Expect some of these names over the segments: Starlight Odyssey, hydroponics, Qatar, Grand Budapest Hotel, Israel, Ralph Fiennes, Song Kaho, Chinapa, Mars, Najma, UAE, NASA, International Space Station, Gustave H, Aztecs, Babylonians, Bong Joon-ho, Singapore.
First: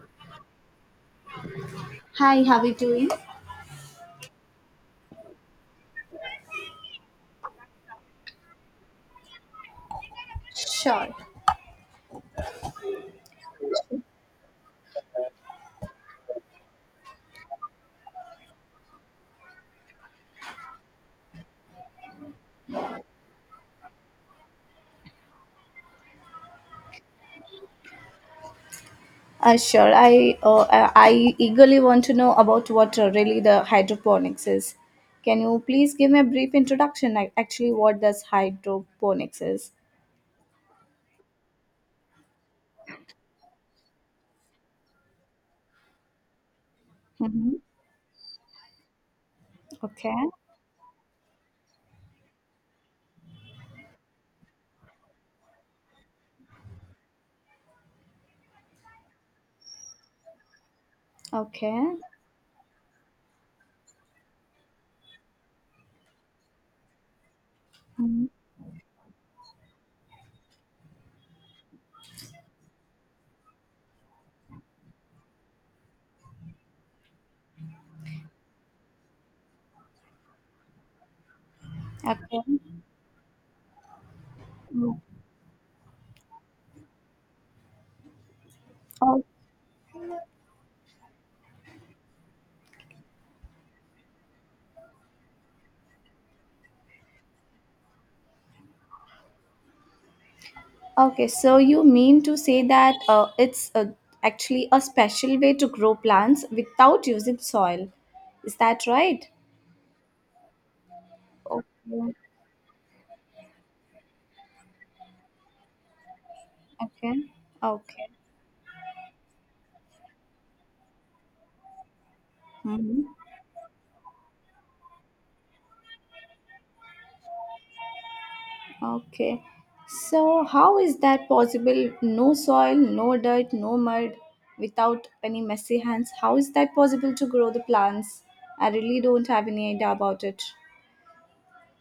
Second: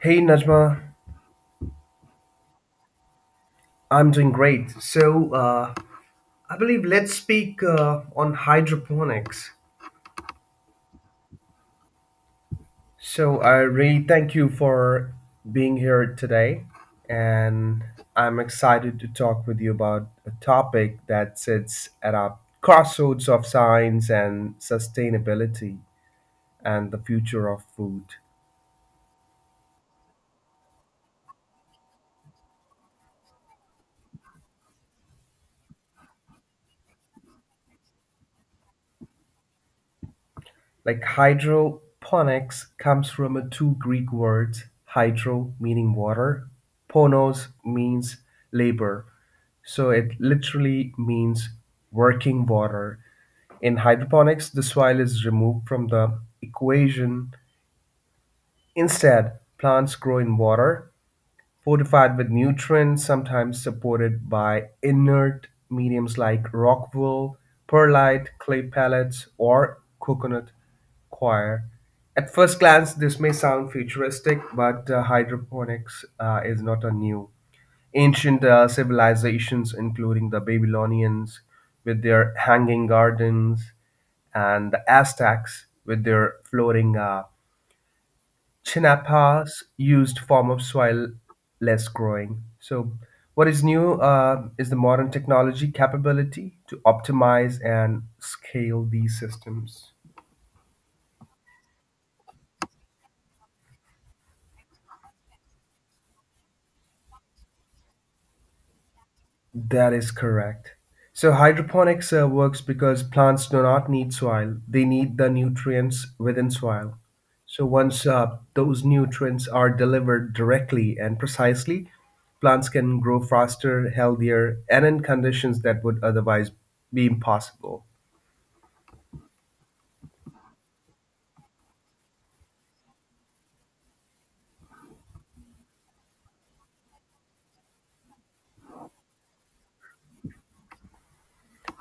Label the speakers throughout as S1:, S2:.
S1: Hey Najma,
S2: Hi, how are you doing?
S1: I'm doing great. I believe let's speak on hydroponics.
S2: Sure.
S1: So I really thank you for being here today, and I'm excited to talk with you about a topic that sits at a crossroads of science and sustainability and the future of food.
S2: Sure. I eagerly want to know about what really the hydroponics is. Can you please give me a brief introduction? Like, actually, what does hydroponics is?
S1: Like hydroponics comes from a two Greek words, hydro meaning water, ponos
S2: Mm-hmm.
S1: means labor. So
S2: Okay.
S1: it literally means working water. In hydroponics, the soil is removed from the equation. Instead, plants grow in water
S2: Okay.
S1: fortified with nutrients sometimes supported by inert mediums like rock wool,
S2: Mhm.
S1: perlite, clay pellets, or coconut coir. At first glance, this may sound futuristic, but hydroponics is not a new. Ancient civilizations, including the Babylonians with their
S2: Okay.
S1: hanging gardens, and the
S2: Mm.
S1: Aztecs with their floating
S2: Oh,
S1: Chinapa's used form of soil less growing. So, what is new is the modern technology capability to optimize and scale these systems.
S2: okay. So you mean to say that it's actually a special way to grow plants without using soil? Is that right?
S1: That is correct. So, hydroponics
S2: Okay.
S1: works because plants do not need soil, they need the nutrients within soil.
S2: Okay.
S1: So, once
S2: Okay.
S1: those nutrients are delivered directly and precisely, plants can
S2: Mm-hmm.
S1: grow faster, healthier, and in conditions that would otherwise be impossible.
S2: Okay. So, how is that possible? No soil, no dirt, no mud, without any messy hands. How is that possible to grow the plants? I really don't have any idea about it.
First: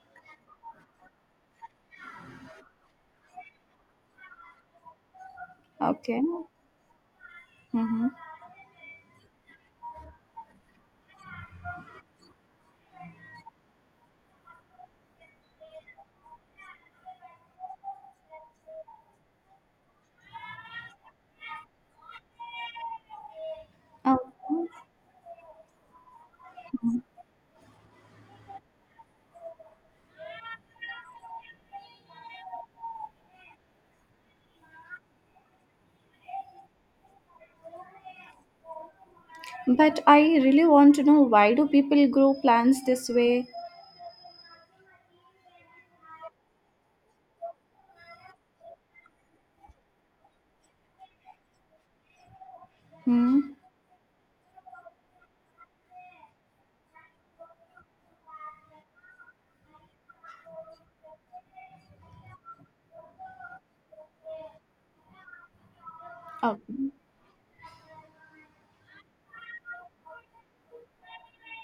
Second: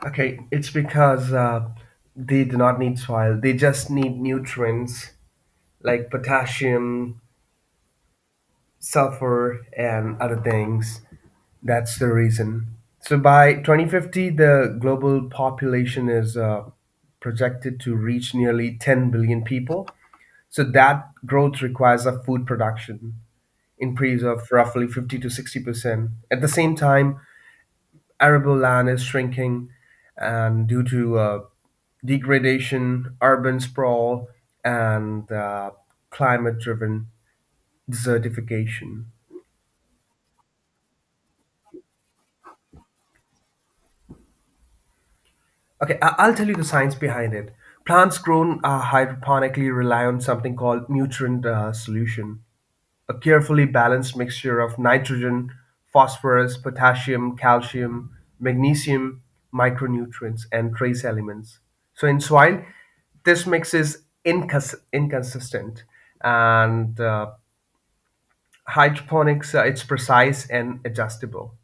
S1: Okay, it's because they do not need soil. They just need nutrients like
S2: Okay.
S1: potassium,
S2: Mm-hmm.
S1: sulfur, and other things. That's the reason. So by 2050, the global population is projected to reach nearly 10 billion people. So that growth requires a food production
S2: Okay.
S1: increase of roughly 50 to 60%. At the same time, arable land is shrinking, and due to degradation, urban sprawl, and climate driven desertification.
S2: But I really want to know why do people grow plants this way?
S1: Okay, I'll tell you the science behind it. Plants grown hydroponically rely on something called nutrient solution, a
S2: Hmm.
S1: carefully balanced mixture of nitrogen, phosphorus, potassium, calcium, magnesium, micronutrients, and trace elements. So in soil, this mix is inconsistent,
S2: Okay.
S1: and hydroponics it's precise and adjustable.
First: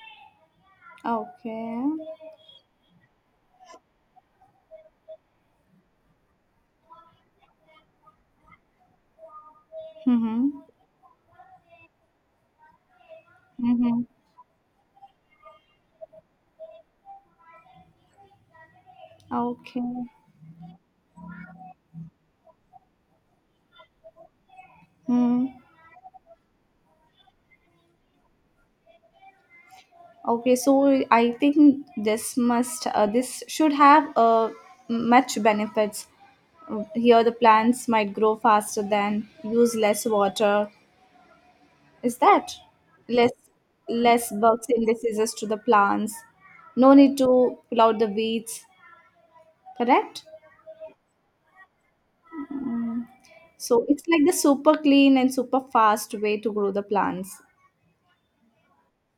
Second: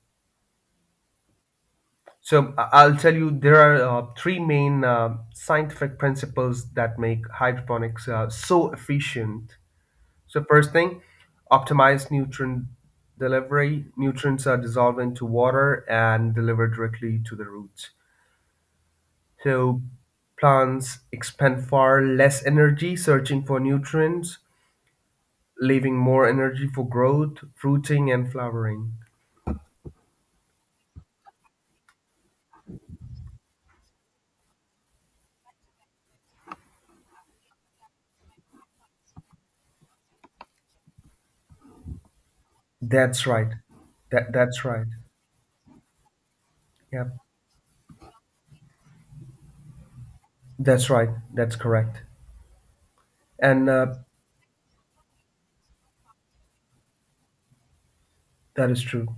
S2: Okay.
S1: So I'll tell you there are three main scientific principles that make hydroponics so efficient. So
S2: Mm-hmm.
S1: first thing, optimize nutrient delivery.
S2: Mm-hmm.
S1: Nutrients are dissolved into water and delivered directly to the roots. So
S2: Okay.
S1: plants expend far less energy searching for nutrients,
S2: Hmm.
S1: leaving more energy for growth, fruiting, and flowering.
S2: Okay, so I think this should have much benefits. Here, the plants might grow faster than use less water. Is that
S1: That's
S2: less
S1: right.
S2: less
S1: That that's
S2: bugs
S1: right.
S2: and diseases to the plants? No
S1: Yeah,
S2: need to pull out the weeds. Correct.
S1: that's right. That's correct.
S2: Mm.
S1: And
S2: So it's like the super clean and super fast way to grow the plants.
S1: that is true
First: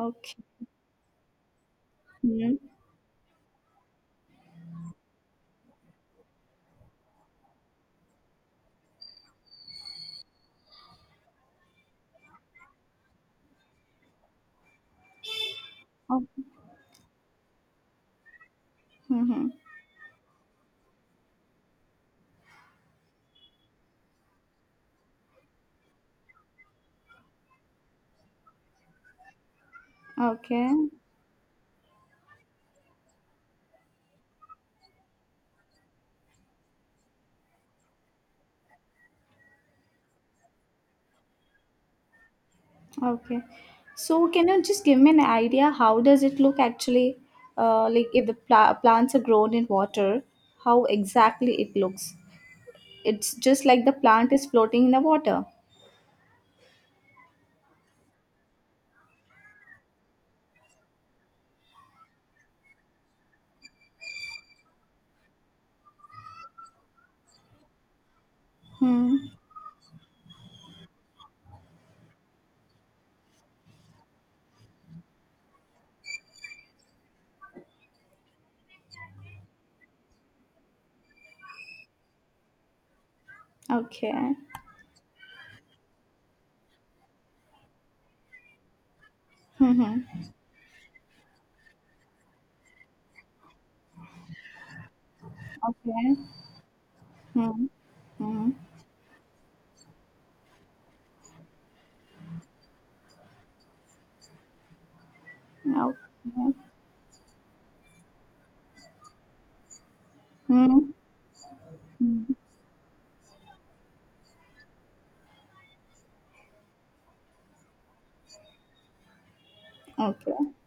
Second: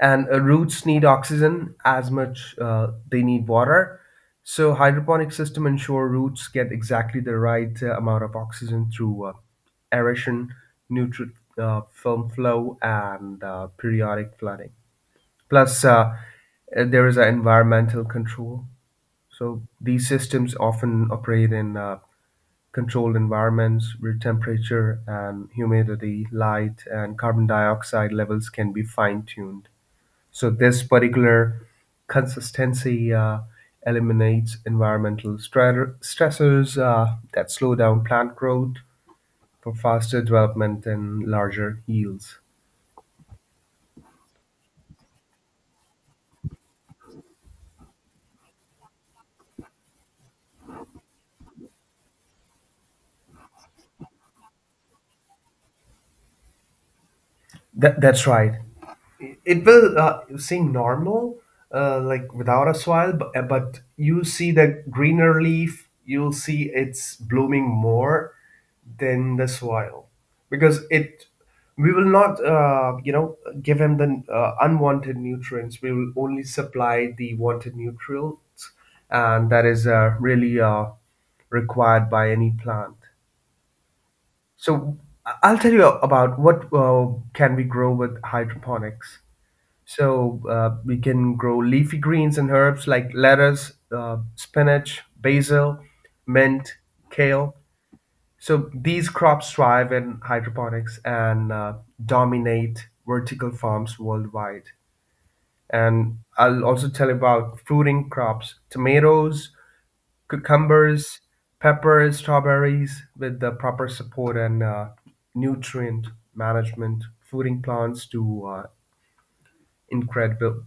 S1: and uh, roots need oxygen as much
S2: Mhm.
S1: they need water so hydroponic system ensure roots get exactly the right amount of oxygen through aeration nutrient film flow and periodic flooding plus
S2: Oh,
S1: there is an environmental control.
S2: mhm.
S1: So these systems often operate in controlled environments where temperature and humidity, light, and carbon dioxide levels can be fine tuned. So
S2: Okay.
S1: this particular consistency eliminates environmental stressors that slow down plant growth for faster development and larger yields.
S2: Okay. So can you just give me an idea how does it look actually like if the plants are grown in water, how exactly it looks? It's just like the plant is floating in the water.
S1: That, that's right. It will seem normal like without a soil but you see the greener leaf you'll see it's blooming more
S2: Hmm.
S1: than the soil because it we will not give him the unwanted nutrients, we will only supply the wanted nutrients and that is really required by any plant.
S2: Okay.
S1: So I'll tell you about what can we grow with hydroponics.
S2: Mm-hmm.
S1: So we can grow leafy greens and herbs like lettuce, spinach, basil,
S2: Okay.
S1: mint, kale.
S2: Hmm. Hmm.
S1: So these crops thrive in hydroponics and dominate vertical farms worldwide. And
S2: Okay.
S1: I'll also tell you about fruiting crops, tomatoes,
S2: Hmm.
S1: cucumbers, peppers,
S2: Hmm.
S1: strawberries with the proper support and nutrient management, fruiting plants do
S2: Okay.
S1: incredible.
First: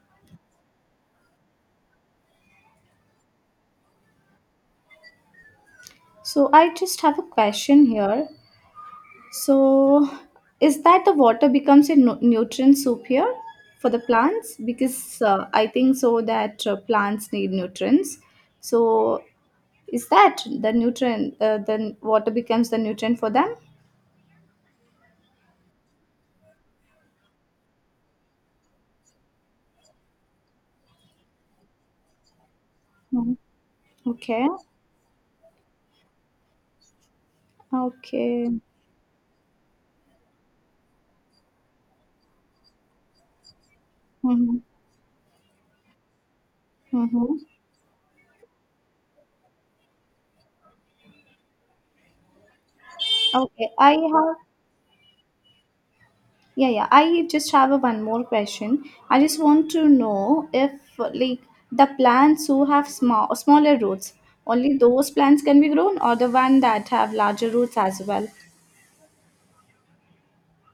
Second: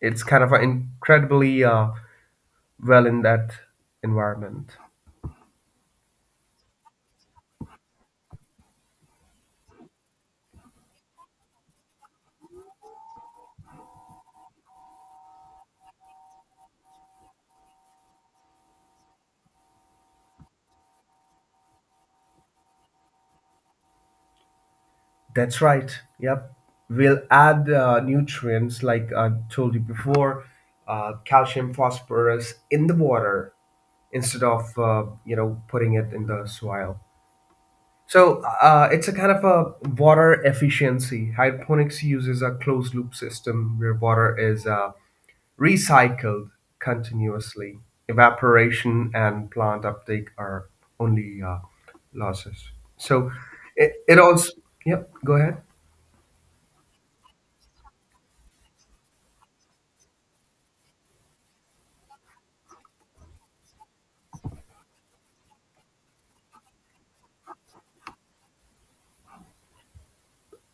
S1: It's kind of incredibly well in that environment.
S2: So I just have a question here. So, is that the water becomes a nutrient soup here for the plants? Because I think so that plants need nutrients. So, is that the nutrient? Then water becomes the nutrient for them.
S1: That's right. Yep. We'll add nutrients like I told you before, calcium, phosphorus in the
S2: Mhm.
S1: water instead
S2: Okay.
S1: of putting it in the soil. So
S2: Okay.
S1: it's a kind of a water efficiency. Hydroponics uses a closed loop system where water
S2: Mm-hmm.
S1: is recycled
S2: Mm-hmm.
S1: continuously, evaporation and plant uptake are only losses. So
S2: Okay.
S1: it,
S2: I
S1: it
S2: have.
S1: also, yep, go ahead.
S2: Yeah, yeah. I just have a one more question. I just want to know if like the plants who have smaller roots, only those plants can be grown or the one that have larger roots as well.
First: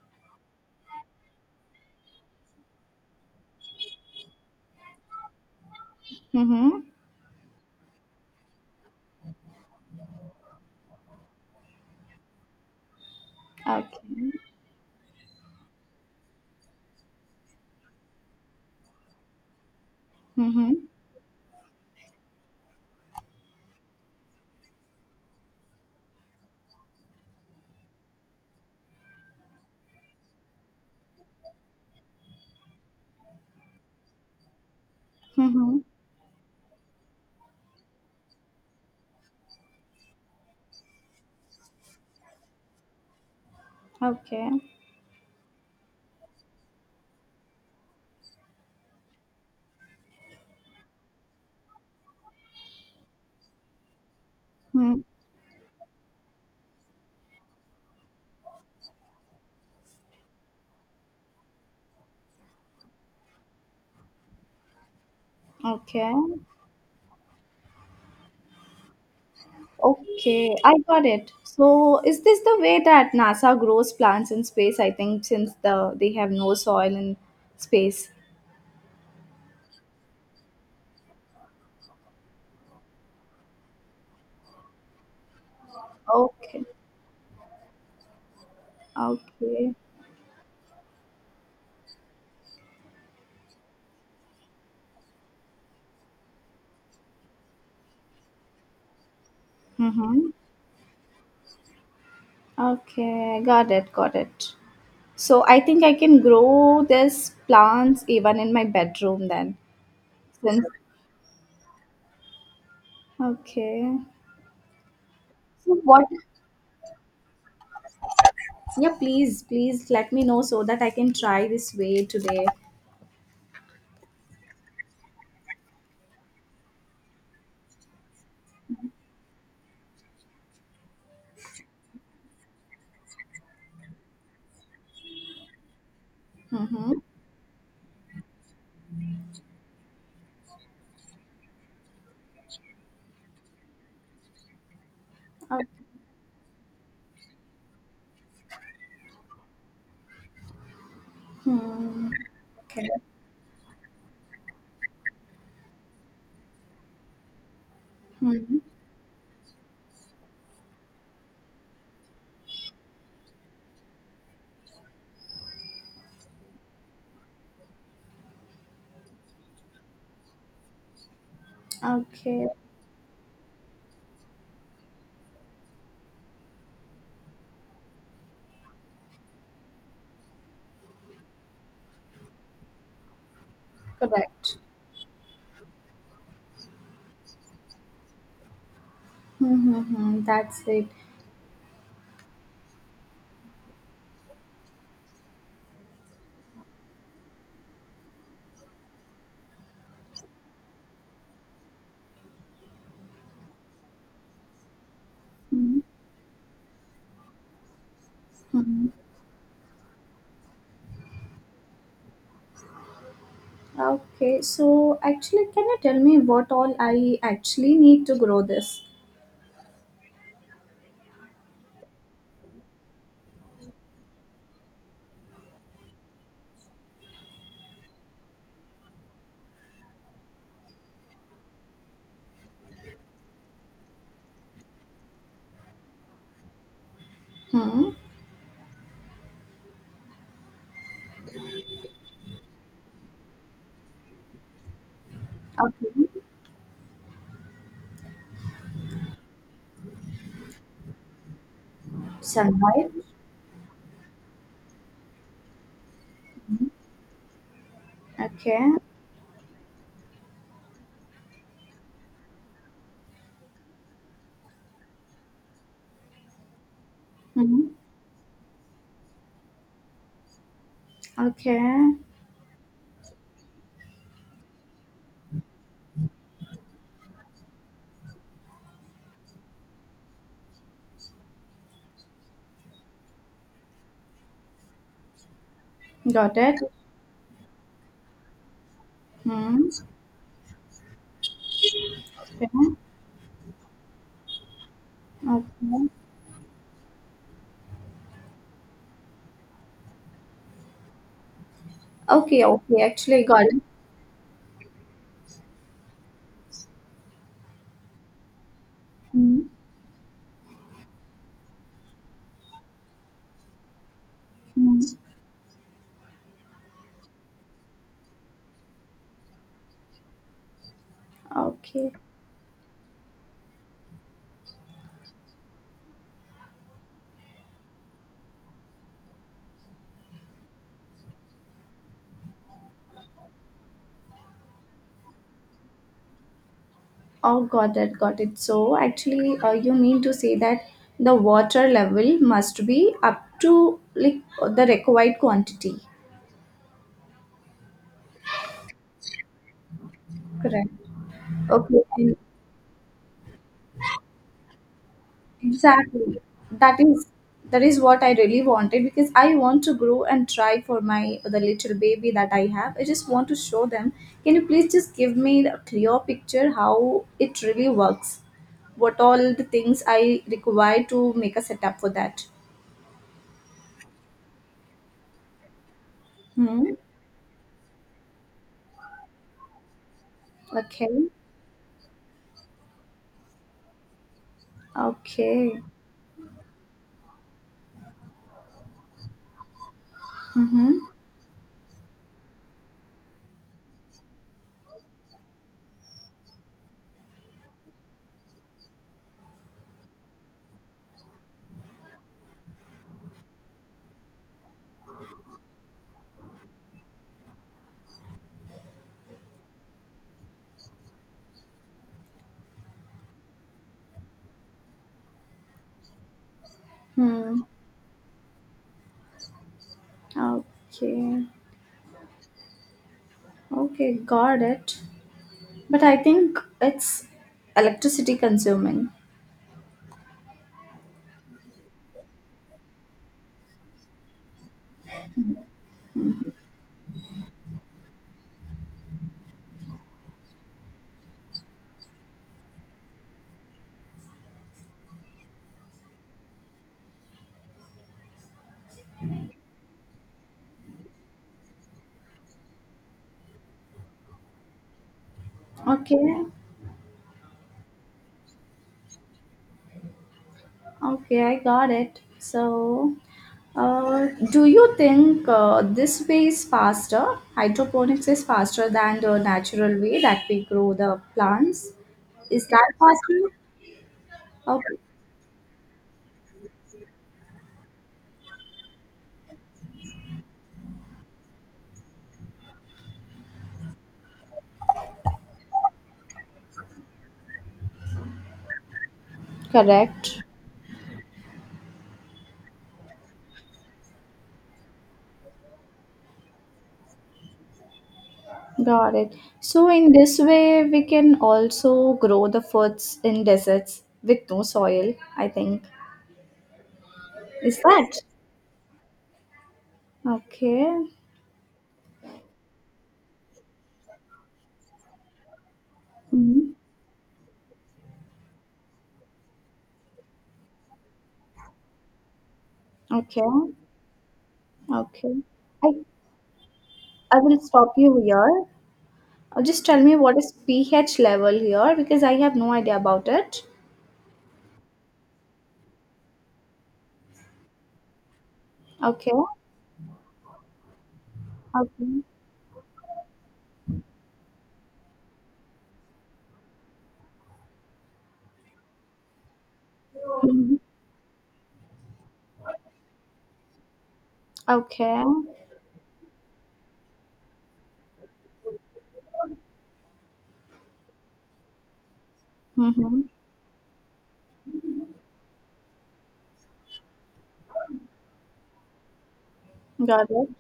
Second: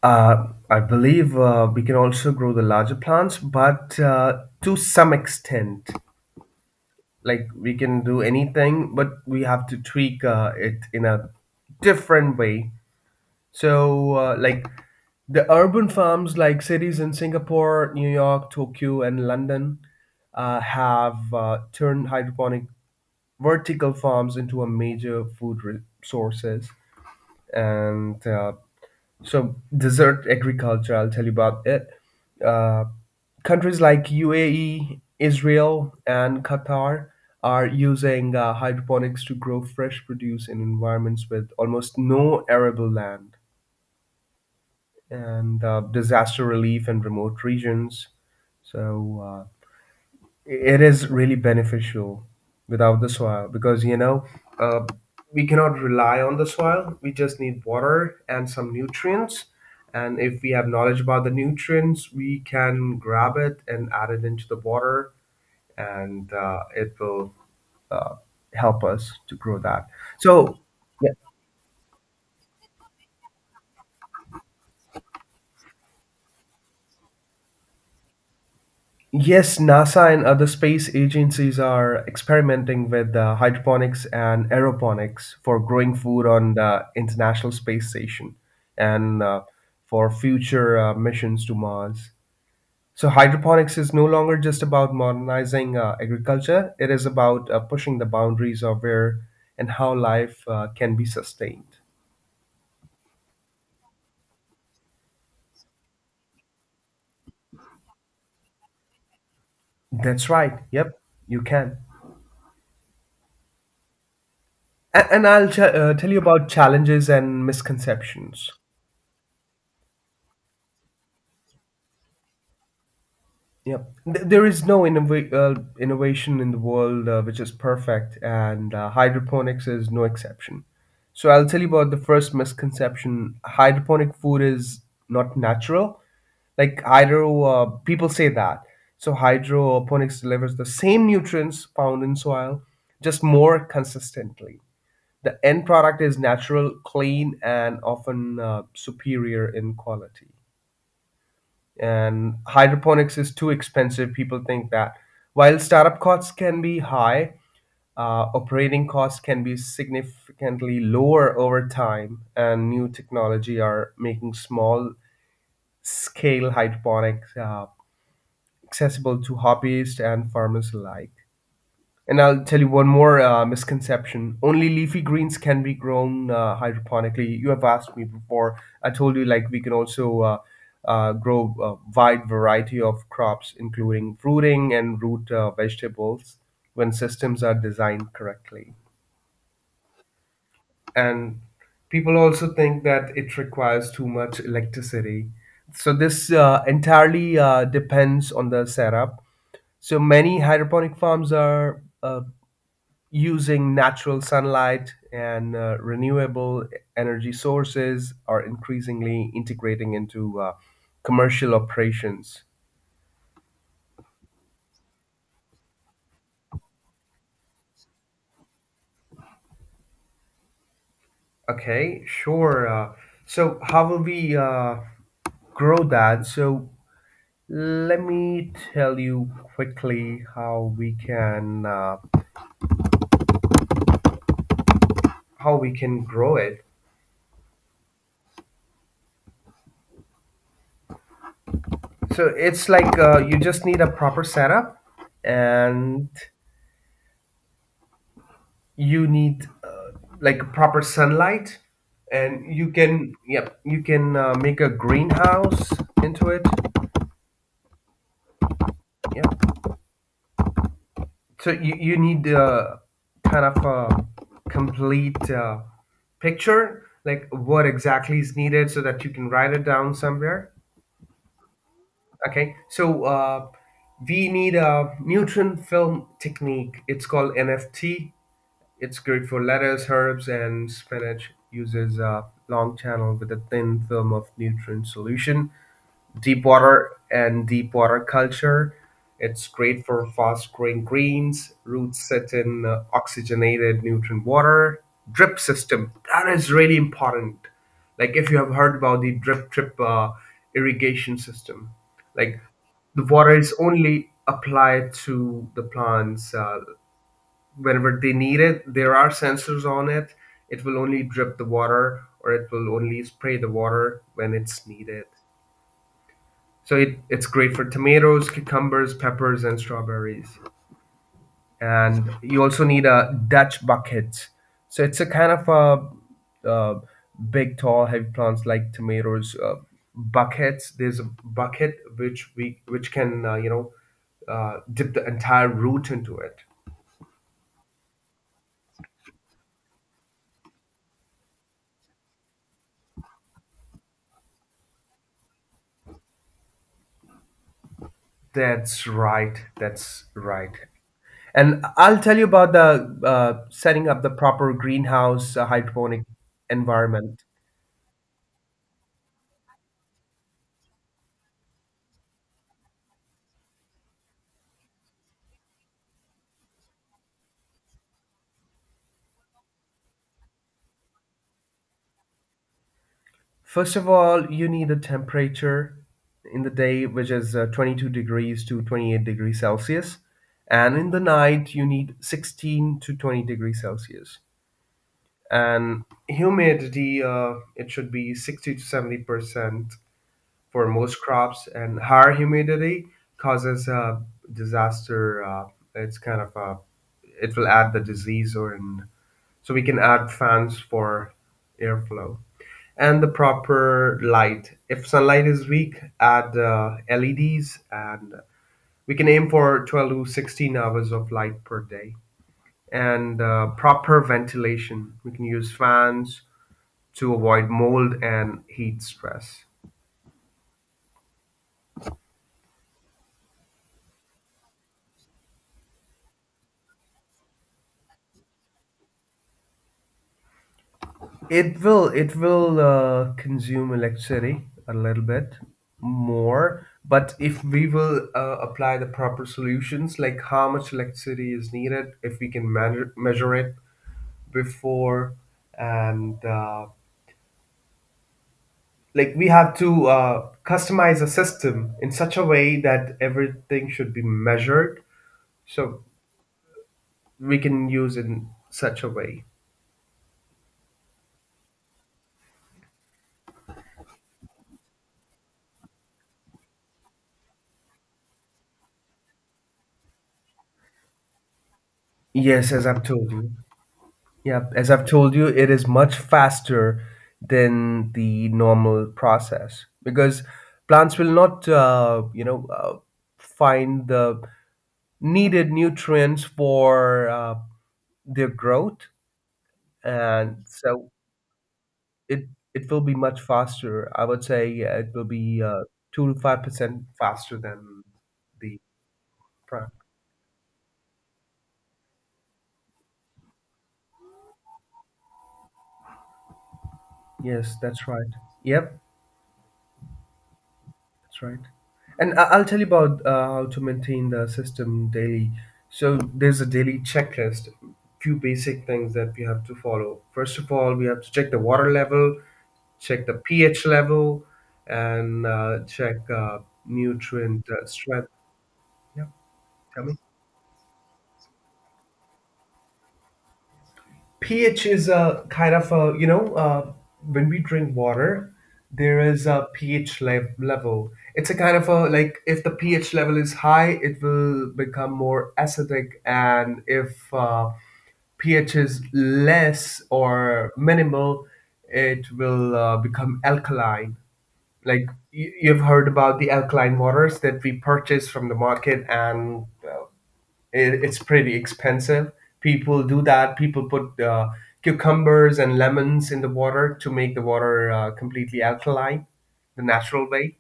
S1: I believe we can also grow the larger plants, but to some extent,
S2: Mm-hmm.
S1: like we can do anything, but we have to tweak it in a different way.
S2: Okay.
S1: So, like the urban farms, like cities in Singapore, New York, Tokyo, and London,
S2: Mm-hmm.
S1: have turned hydroponic vertical farms into a major food sources. And so, dessert agriculture, I'll tell you about it. Uh, countries like UAE,
S2: Mm-hmm.
S1: Israel, and Qatar are using hydroponics to grow fresh produce in environments with almost no arable land.
S2: Okay.
S1: And disaster relief in remote regions. So it is really beneficial without the soil because you know uh,
S2: Mm.
S1: we cannot rely on the soil. We just need water and some nutrients. And if we have knowledge about the nutrients, we can grab it and add it into the water,
S2: Okay.
S1: and it will uh, help us to grow that.
S2: Okay.
S1: So,
S2: I got
S1: yeah,
S2: it. So is this the way that NASA grows plants in space? I think since they have no soil in space.
S1: yes, NASA and other space agencies are experimenting with hydroponics and aeroponics for growing food on
S2: Okay.
S1: the International Space Station and
S2: Okay.
S1: for future missions to Mars. So, hydroponics is no longer just about modernizing agriculture, it is about pushing the boundaries of where and how
S2: Mm-hmm.
S1: life can be sustained.
S2: Okay, got it, got it. So I think I can grow this plants even in my bedroom then.
S1: That's right.
S2: Since
S1: Yep, you can.
S2: okay.
S1: And I'll ch-
S2: So
S1: uh,
S2: what?
S1: tell you about challenges and misconceptions.
S2: Yeah, please, please let me know so that I can try this way today.
S1: Yep. There is no innovation in the world which is perfect, and hydroponics is no exception. So, I'll tell you about the first misconception, hydroponic food is not natural. Like,
S2: Mm-hmm.
S1: people say that. So, hydroponics delivers the same nutrients found in soil, just more consistently. The end product is natural, clean, and often superior in quality.
S2: Hmm.
S1: And
S2: Okay.
S1: hydroponics is too expensive, people think that. While startup costs can be high,
S2: Hmm. Hmm.
S1: operating costs can be significantly lower over time, and new technology are making small scale hydroponics accessible to hobbyists and farmers alike. And I'll
S2: Okay.
S1: tell you one more misconception. Only leafy greens can be grown hydroponically. You have asked me before. I told you like we can also grow a wide variety of crops, including
S2: Correct.
S1: fruiting and root vegetables, when systems are designed correctly.
S2: Mm-hmm. That's it.
S1: And people also think that it requires too much electricity. So this entirely depends on the setup. So many hydroponic farms are using natural sunlight and renewable energy sources are
S2: Mm-hmm.
S1: increasingly integrating into commercial operations.
S2: Okay. So actually, can you tell me what all I actually need to grow this?
S1: Okay, sure. So, how will we grow that? So, let me tell you quickly how we can grow it.
S2: Hmm.
S1: So, it's like you just need a proper setup and
S2: Okay.
S1: you need like proper sunlight and you
S2: Sunlight.
S1: can yep you can make a greenhouse into it.
S2: Mhm. Okay.
S1: Yep, so you need kind of a complete picture like what
S2: Mhm.
S1: exactly is needed so that you can write it down somewhere.
S2: Okay.
S1: Okay, so we need a nutrient film technique, it's called NFT. It's great for lettuce, herbs, and spinach. Uses a long channel with a thin film of nutrient solution.
S2: Got
S1: Deep
S2: it.
S1: water and deep water culture. It's
S2: Mhm.
S1: great for fast growing greens. Roots set in
S2: Okay.
S1: oxygenated nutrient water. Drip system.
S2: Okay.
S1: That is really important. Like if you have heard about the drip irrigation system, like
S2: Okay. Okay.
S1: the
S2: Actually,
S1: water
S2: got
S1: is
S2: it.
S1: only applied to the plants whenever they need it. There are
S2: Mhm.
S1: sensors on it. It will only drip the water or it will only spray the water when it's
S2: Mhm.
S1: needed. So it's great for tomatoes, cucumbers, peppers, and strawberries.
S2: Okay.
S1: And you also need a Dutch bucket. So it's a kind of a, big, tall, heavy plants like tomatoes. Buckets. There's a bucket which we which can dip the entire root into it.
S2: Oh, got it. Got it. So, actually, you mean to say that the water level must be up to like the required quantity.
S1: That's right. That's right.
S2: Correct.
S1: And I'll
S2: Okay.
S1: tell you about the setting up the proper greenhouse hydroponic
S2: Exactly. That is
S1: environment.
S2: that is what I really wanted because I want to grow and try for my the little baby that I have. I just want to show them. Can you please just give me a clear picture how it really works? What all the things I require to make a setup for that?
S1: First of all, you need a temperature in the
S2: Hmm.
S1: day, which is 22 degrees to 28 degrees Celsius. And in the
S2: Okay.
S1: night, you need 16 to 20 degrees Celsius.
S2: Okay.
S1: And humidity, it should be 60 to 70% for
S2: Mm-hmm.
S1: most crops, and higher humidity causes a disaster. It's kind of a it will add the disease, or in, so we can add fans for airflow and the proper light. If sunlight is weak, add LEDs, and we can aim for 12 to 16 hours of light per day. And proper ventilation, we can use fans to
S2: Hmm.
S1: avoid mold and heat stress.
S2: Okay. Okay. Got it. But I think it's electricity consuming.
S1: It will consume electricity a little bit more, but if we will apply the proper solutions, like how much electricity is needed, if we can measure it before, and like we have to customize a system in such a way that everything should be measured, so
S2: Okay.
S1: we can use in such a way.
S2: Okay, I got it. So, do you think this way is faster? Hydroponics is faster than the natural way that we grow the plants. Is
S1: Yes, as
S2: that
S1: I've told
S2: faster?
S1: you. Yeah, as
S2: Okay.
S1: I've told you, it is much faster than the normal process because plants will not find the needed nutrients for their growth,
S2: Correct.
S1: and so it it will be much faster. I would say it will be 2 to 5% faster than the
S2: Got it. So,
S1: plant.
S2: in this way, we can also grow the foods in deserts with no soil, I think.
S1: Yes,
S2: Is
S1: that's
S2: that?
S1: right. Yep.
S2: Okay.
S1: That's right. And I'll tell you about how to maintain the system daily. So there's a
S2: Hmm.
S1: daily checklist, few basic things that we have to follow. First of all, we have to check the water level, check the
S2: Okay.
S1: pH level,
S2: Okay.
S1: and
S2: I,
S1: check
S2: I will
S1: nutrient
S2: stop you
S1: strength.
S2: here.
S1: Yeah,
S2: Just tell
S1: tell me.
S2: me what is pH level here because I have no idea about it.
S1: pH is a kind of a when we drink water, there
S2: Okay.
S1: is a level. It's a kind of a,
S2: Okay.
S1: like, if the pH level is high, it will become more acidic. And if pH is less or
S2: Hmm.
S1: minimal, it will become alkaline. Like,
S2: Okay.
S1: you've heard about the alkaline waters that we purchase from the market, and it's pretty expensive. People
S2: Hmm.
S1: do that. People put cucumbers and lemons in the water to make the water completely alkaline, the natural
S2: Got it.
S1: way.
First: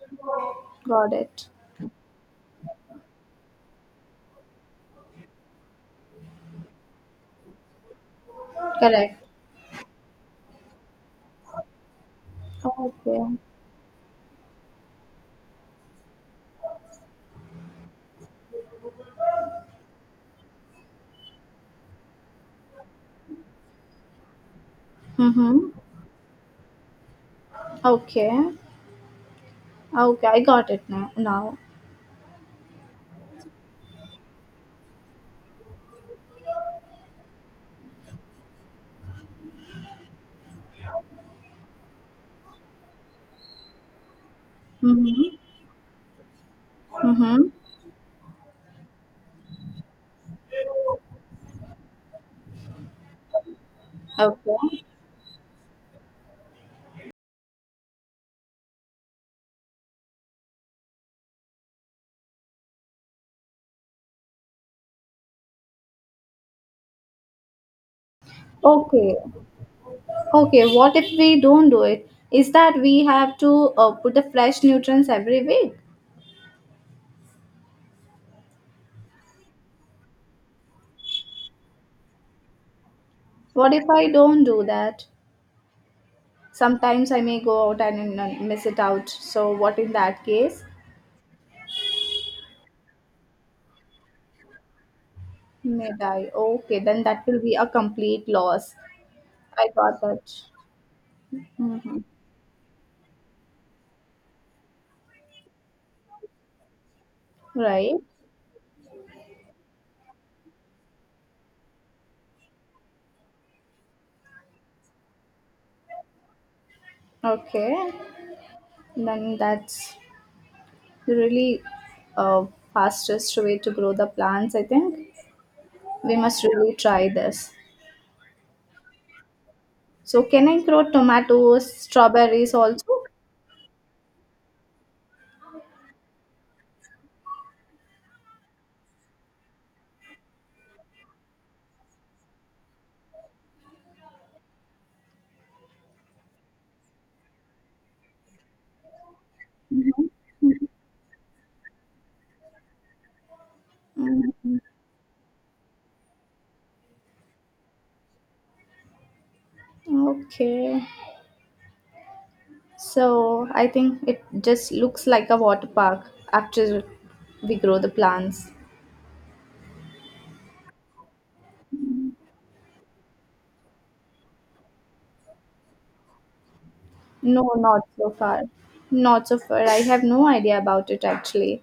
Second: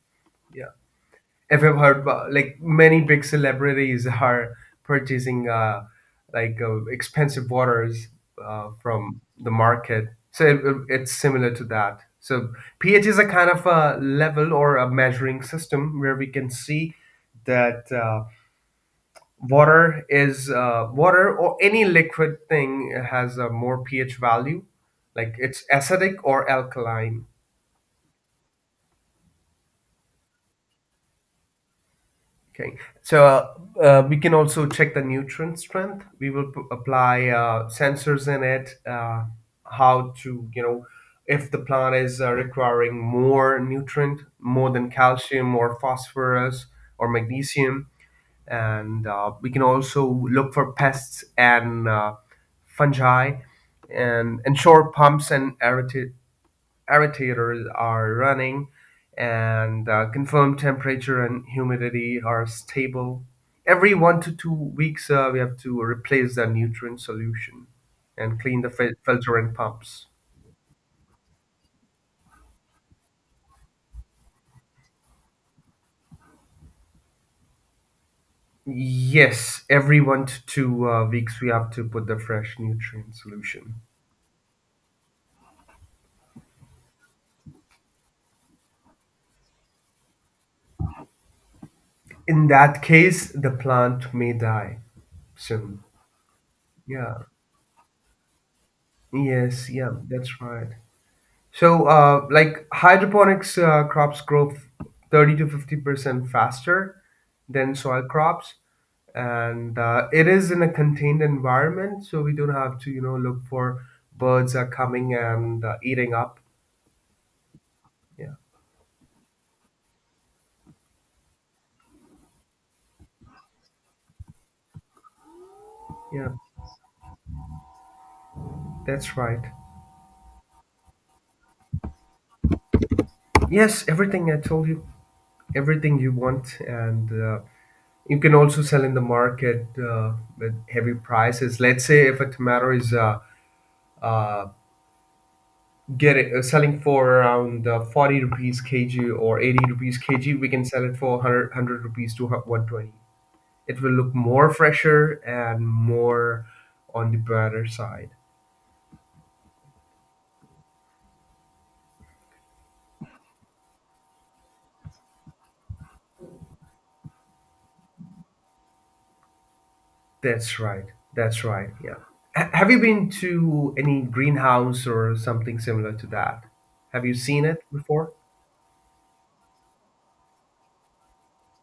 S1: Yeah.
S2: Got it.
S1: If I've heard about, like, many big celebrities are purchasing like expensive waters from
S2: Correct.
S1: the market. So it's similar to that. So pH is a
S2: Okay.
S1: kind of a level or a measuring system where we can see that water is water or any liquid thing has a more ph value, like it's
S2: Mm-hmm.
S1: acidic or alkaline.
S2: Okay. Okay. I got it now. Now.
S1: Okay, so we can also check the nutrient strength. We will apply sensors in it how to you know If the plant is requiring more nutrient, more than
S2: Mm-hmm.
S1: calcium or phosphorus or
S2: Mm-hmm.
S1: magnesium, and we can also look for pests and fungi, and
S2: Okay.
S1: ensure pumps and aerators are running, and confirm temperature and humidity are stable. Every 1 to 2 weeks we have to replace the nutrient solution and clean the
S2: Okay.
S1: filter and pumps.
S2: Okay. What if we don't do it? Is that we have to put the fresh nutrients every week?
S1: Yes, every one to two weeks we have to put the fresh nutrient
S2: What
S1: solution.
S2: if I don't do that? Sometimes I may go out and miss it out. So what in that case?
S1: In that case, the plant may die soon.
S2: May die. Okay, then
S1: Yeah.
S2: that will be a complete loss. I
S1: Yes. Yeah.
S2: got that.
S1: That's right. So,
S2: Hmm.
S1: like, hydroponics crops grow 30 to 50% faster than
S2: Right.
S1: soil crops, and it is in a contained environment, so we don't have to, you know, look for birds are coming and eating up.
S2: Okay.
S1: Yeah.
S2: Then that's really uh, fastest way to grow the plants. I think we
S1: Yeah.
S2: must really try this.
S1: That's right.
S2: So can I grow tomatoes, strawberries also?
S1: Yes. Everything I told you. Everything you want, and you can also sell in the market with heavy prices. Let's say if a tomato is uh, getting selling for around 40 rupees kg or 80 rupees
S2: Mhm.
S1: kg, we can sell it for 100, 100 rupees to 120. It will look more
S2: Mhm.
S1: fresher and more on the better side.
S2: Okay. So I think it just looks like a water park after we grow the plants.
S1: That's right. That's right. Yeah. Have you been to any greenhouse or something similar to that? Have you seen
S2: No,
S1: it
S2: not so
S1: before?
S2: far. Not so far. I have no idea about it actually.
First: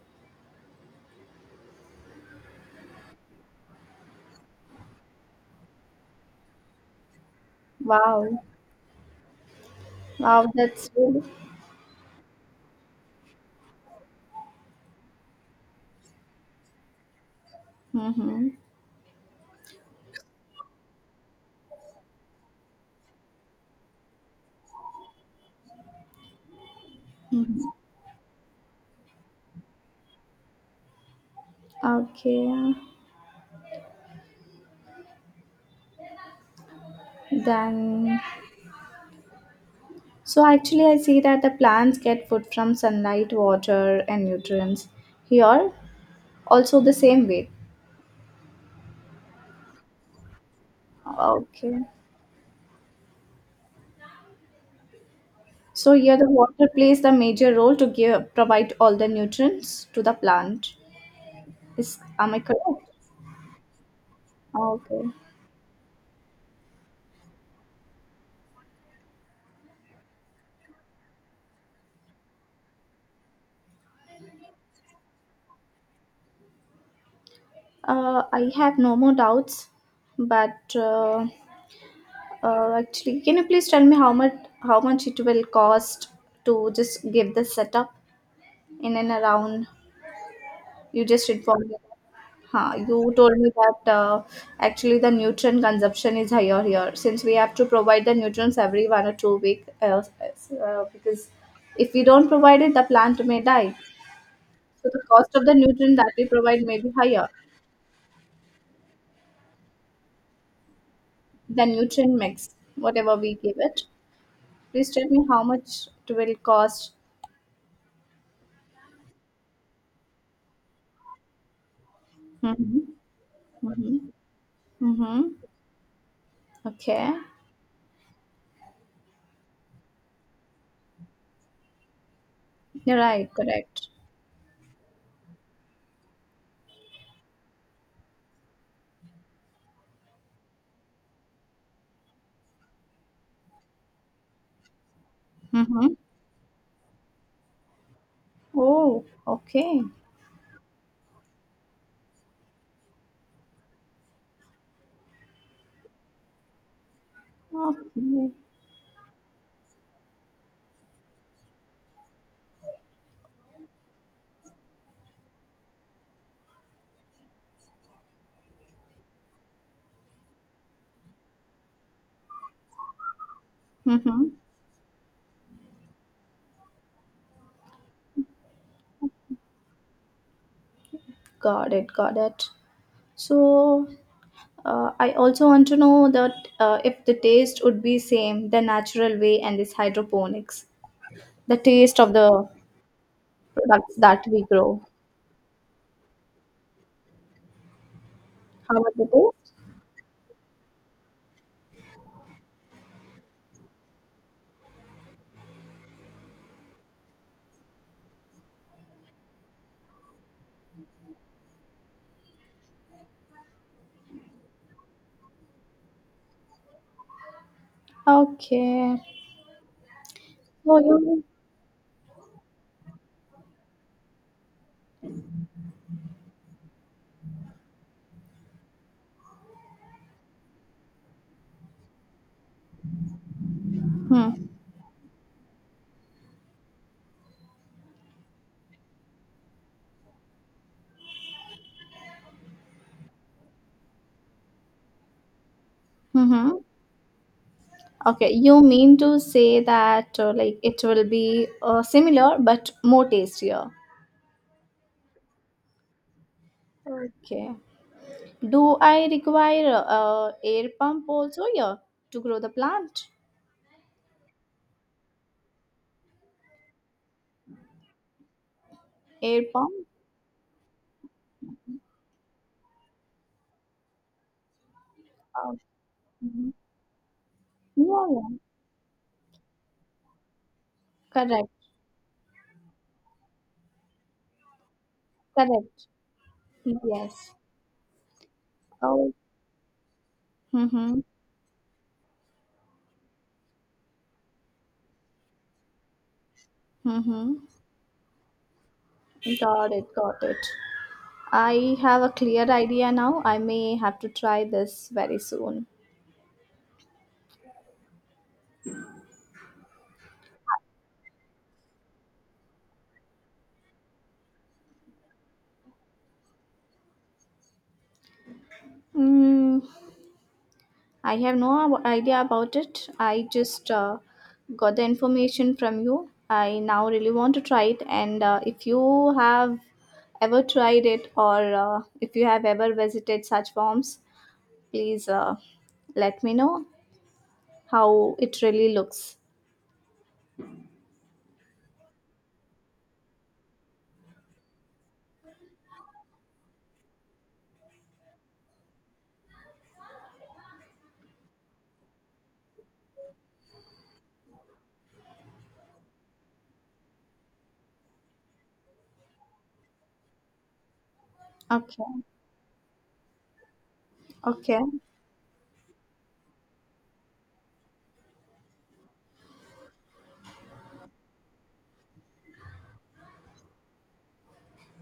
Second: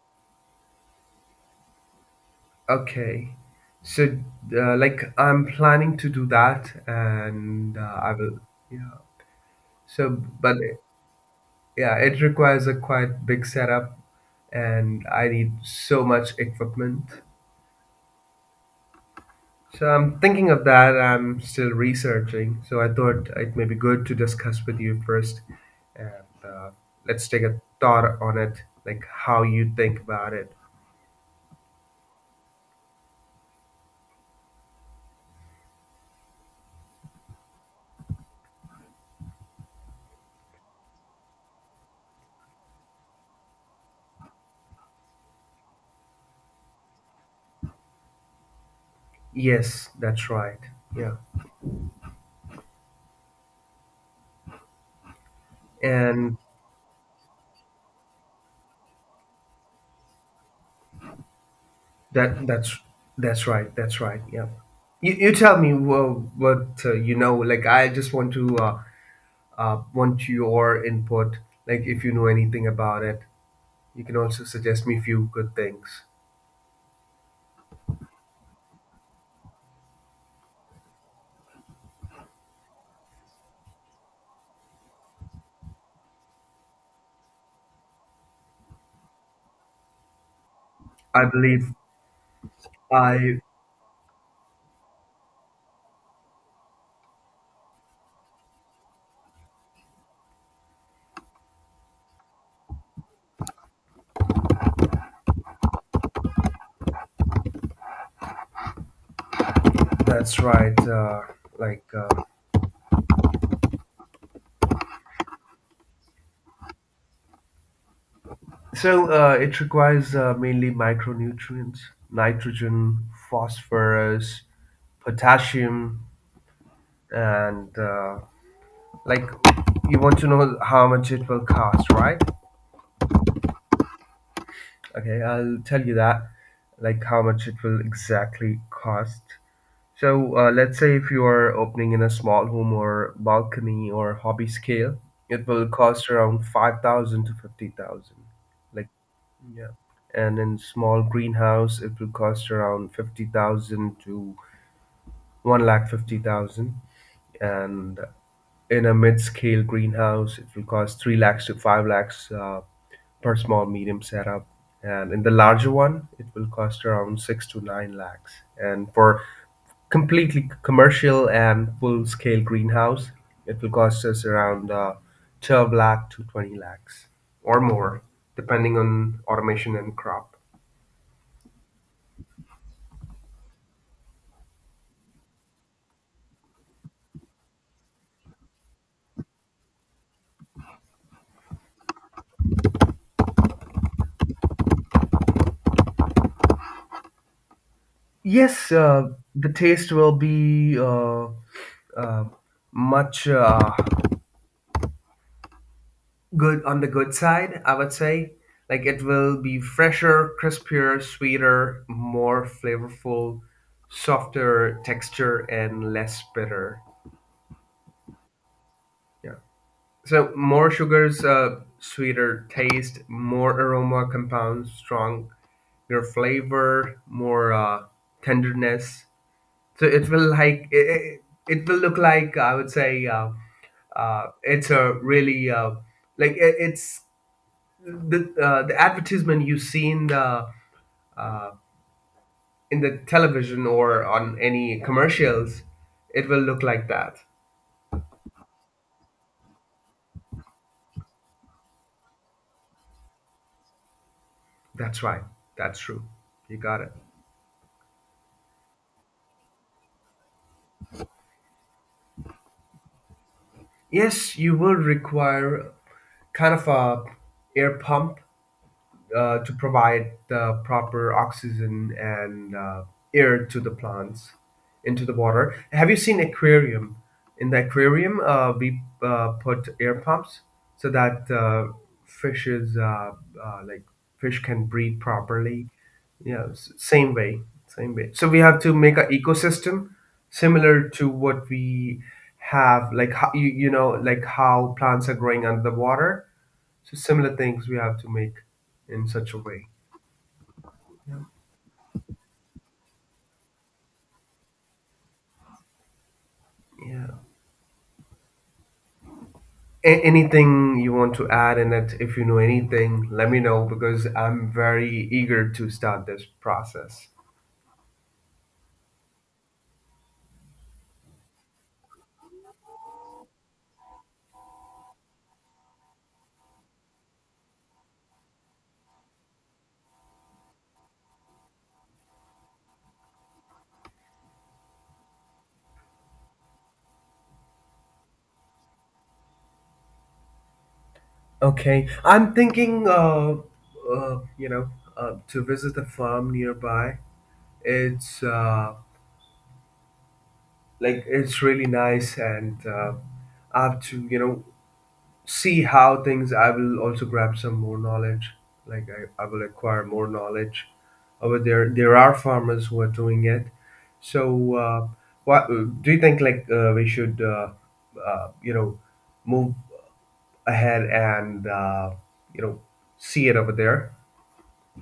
S1: Okay. So, like, I'm planning to do that, and I will,
S2: Wow.
S1: yeah. So,
S2: Wow,
S1: but
S2: that's really.
S1: yeah, it requires a quite big setup, and I need so much equipment.
S2: Mm-hmm.
S1: So, I'm thinking of that. I'm still researching. So, I thought it may be good to discuss with you first, and let's take a thought on it, like how you think about it.
S2: Okay. Then, so actually, I see that the plants get food from sunlight, water, and nutrients. Here, also the same way.
S1: Yes, that's right. Yeah.
S2: Okay. So here the
S1: And
S2: water plays the major role to give provide all the nutrients to the plant. Is am I
S1: That
S2: correct?
S1: that's that's right. That's right. Yeah.
S2: Okay.
S1: You tell me what you know. Like, I just want to want your input. Like, if you know anything about it, you can also suggest me few good things.
S2: I have no more doubts, but actually, can you please tell me how much it will cost to just give the setup in and around? You
S1: I
S2: just informed
S1: believe
S2: me. Huh, you told
S1: I.
S2: me that actually the nutrient consumption is higher here since we have to provide the nutrients every 1 or 2 week because if we don't provide it, the plant may die. So the cost of the nutrient that we provide may be higher
S1: That's right.
S2: than
S1: Like
S2: nutrient mix, whatever we give it. Please tell me how much it will cost.
S1: so, it requires mainly micronutrients:
S2: Mm-hmm.
S1: nitrogen,
S2: Mm-hmm.
S1: phosphorus,
S2: Mm-hmm.
S1: potassium,
S2: Okay.
S1: and like, you want to know how much it will cost, right?
S2: You're right. Correct.
S1: Okay, I'll tell you that, like how much it will exactly cost. So, let's say if you are opening in a small home or balcony or hobby scale, it will
S2: Mm-hmm.
S1: cost around 5,000 to 50,000. Like,
S2: Oh,
S1: yeah.
S2: okay.
S1: And in small greenhouse, it will cost around 50,000 to 1,50,000. And
S2: Okay.
S1: in a mid-scale greenhouse, it will cost 3 lakhs to 5 lakhs per small medium setup, and in the larger one, it will cost around 6 to 9 lakhs. And for completely commercial and full-scale greenhouse, it will cost
S2: Mm-hmm.
S1: us around 12 lakh to 20 lakhs or more, depending on automation and crop.
S2: Got it, got it. So, I also want to know that if the taste would be same the natural way and this hydroponics, the taste of the products that we grow.
S1: Yes,
S2: How about the
S1: the
S2: taste?
S1: taste will be uh, much. Good on the good side, I would say. Like, it will be fresher, crispier, sweeter, more flavorful, softer texture, and less bitter.
S2: Okay.
S1: Yeah. So more
S2: So
S1: sugars,
S2: you.
S1: sweeter taste, more aroma compounds, strong your flavor, more tenderness. So it will it will look like, I would say
S2: Hmm.
S1: it's a really like it's the advertisement you see uh, in the television or on any commercials. It will
S2: Mm-hmm.
S1: look like that.
S2: Okay, you mean to say that like it will be similar but more tastier.
S1: That's right. That's true. You got it.
S2: Okay. Do I require air pump also here to grow the plant?
S1: Yes, you will require kind of a air pump
S2: Air
S1: to
S2: pump?
S1: provide the proper oxygen and air to the plants into the water. Have you seen
S2: Mhm.
S1: aquarium? In the
S2: Yeah,
S1: aquarium,
S2: yeah.
S1: we put air pumps so that
S2: Correct.
S1: fishes, like fish, can breathe properly.
S2: Correct.
S1: Yeah, same
S2: Yes.
S1: way, same way. So we have to make an ecosystem similar
S2: Mm-hmm.
S1: to what we have, like how, you know, like how plants are growing under the water, so
S2: Mm-hmm.
S1: similar things we have to make in such a way.
S2: Got it. Got it.
S1: Yeah.
S2: I have a clear idea now. I may have to try this very soon.
S1: Yeah. Anything you want to add in it? If you know anything, let me know because I'm very eager to start this process.
S2: Mm, I have no idea about it. I just got the information from you. I now really want to try it. And if you have ever tried it or if you have ever visited such farms, please let me know how it really looks.
S1: Okay, I'm thinking, you know, to visit a farm nearby. It's like, it's really nice, and I have to, you know, see how things. I will also grab some more knowledge. Like, I will acquire more knowledge over there. There
S2: Okay,
S1: are farmers who are doing it. So
S2: okay.
S1: what do you think, like we should you know, move ahead and you know, see it over there.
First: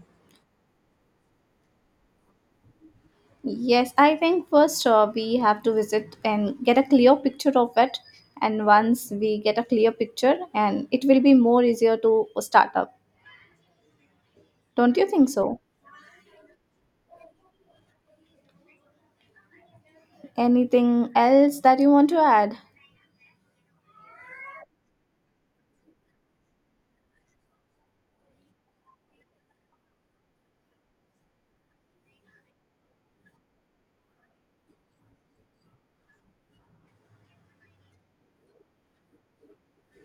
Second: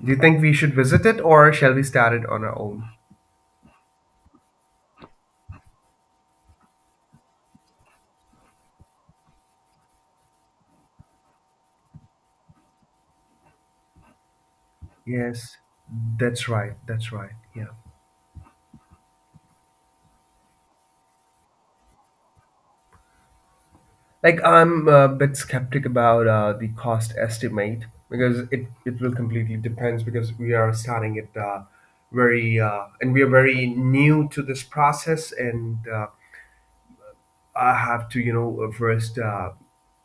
S1: Do you think we should visit it, or shall we start it on our own?
S2: Yes, I think first we have to visit and get a clear picture of it. And once we get a clear picture, and it will be more easier to start up. Don't you think
S1: Yes,
S2: so?
S1: that's right. That's right. Yeah.
S2: Anything else that you want to add?
S1: Like, I'm a bit skeptic about the cost estimate because it will completely depends, because we are starting it very and we are very new to this process, and I have to, you know, first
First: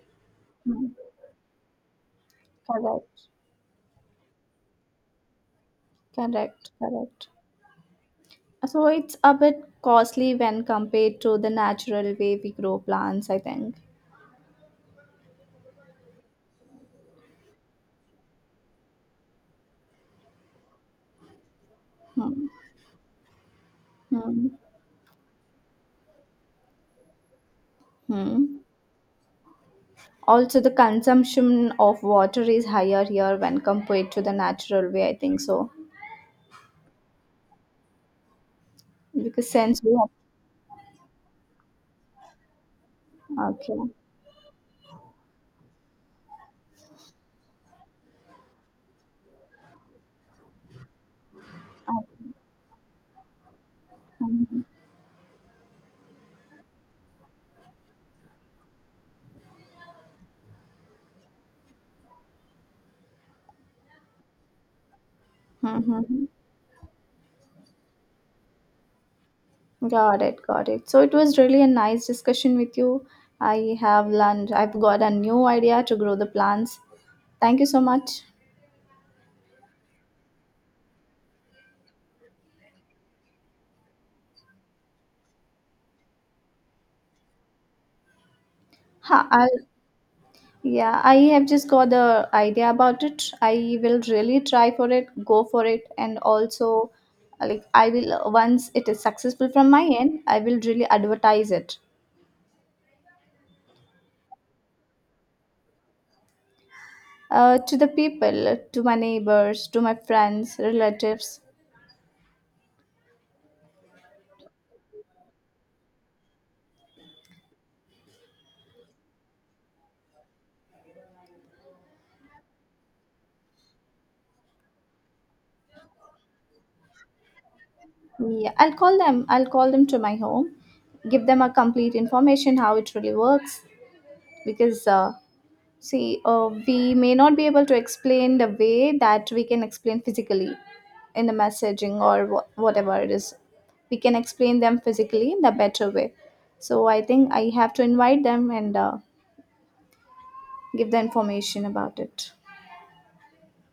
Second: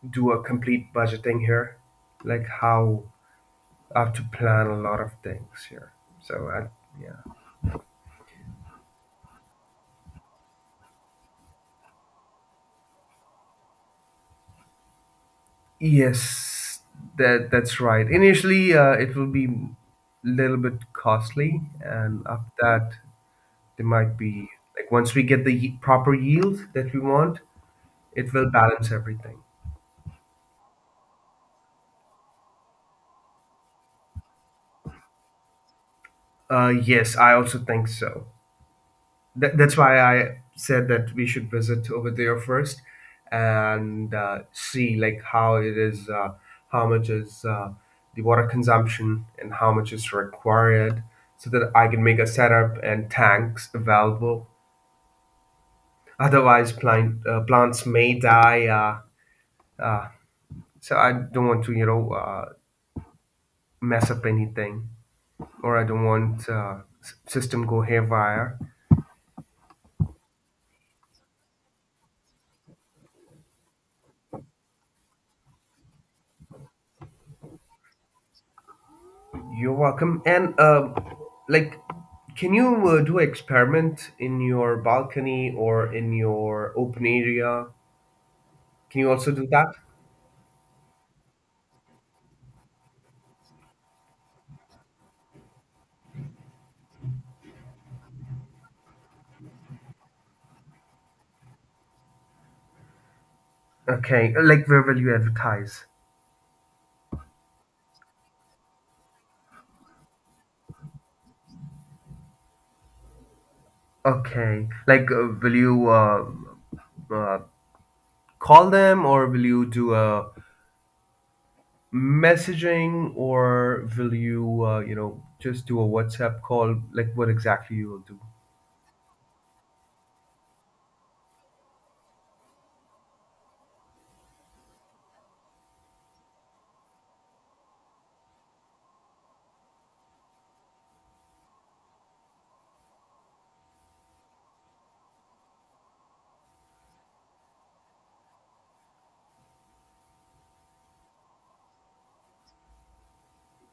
S1: do a
S2: Hmm,
S1: complete budgeting here, like how
S2: Correct,
S1: I have to plan a lot of things here. So I,
S2: correct,
S1: yeah,
S2: correct. So it's a bit costly when compared to the natural way we grow plants, I think.
S1: yes, that's right. Initially, it will be little bit costly, and
S2: Hmm.
S1: after that there might be,
S2: Hmm.
S1: like, once we get the proper yield that we want, it will
S2: Hmm.
S1: balance everything.
S2: Also, the consumption of water is higher here when compared to the natural way, I think so.
S1: Yes, I also think so.
S2: Because
S1: That's
S2: since we
S1: why
S2: have.
S1: I said that we should visit over there first
S2: Okay.
S1: and see like how it is, how much is the water consumption and how much is required, so that I can make a setup and tanks available.
S2: Mm-hmm.
S1: Otherwise, plants may die. So I don't want to, you know, mess up anything, or I don't
S2: Mm-hmm.
S1: want system go haywire.
S2: Got it, got it. So it was really a nice discussion with you. I have learned, I've got a new idea to grow the plants. Thank you so much.
S1: You're welcome. And like, can you do experiment in your balcony or in your open area? Can you
S2: Ha,
S1: also do
S2: I'll
S1: that?
S2: Yeah, I have just got the idea about it. I will really try for it, go for it, and also, like, I will once it is successful from my end, I will really advertise it
S1: Okay, like, where will you advertise?
S2: to the people, to my neighbors, to my friends, relatives.
S1: Okay, like will you uh, call them, or will you do a messaging, or will you you know, just do a WhatsApp call? Like, what exactly you will do?
S2: Yeah, I'll call them. I'll call them to my home, give them a complete information how it really works because see, we may not be able to explain the way that we can explain physically in the messaging or whatever it is. We can explain them physically in the better way. So I think I have to invite them and give the information about it.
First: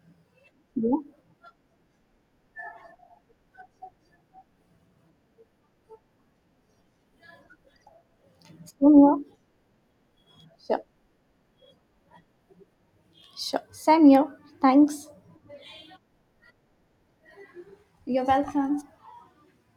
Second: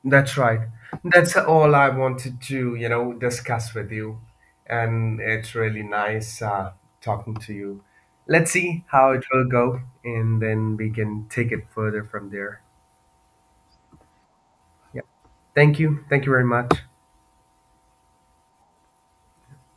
S1: That's right.
S2: Yeah,
S1: That's all I wanted to, you know, discuss with you. And it's really nice talking to you. Let's
S2: same
S1: see how
S2: here.
S1: it will go, and then
S2: Sure,
S1: we can take it further from there.
S2: sure. Same here.
S1: Yeah.
S2: Thanks.
S1: Thank you. Thank you very much.
S2: You're welcome.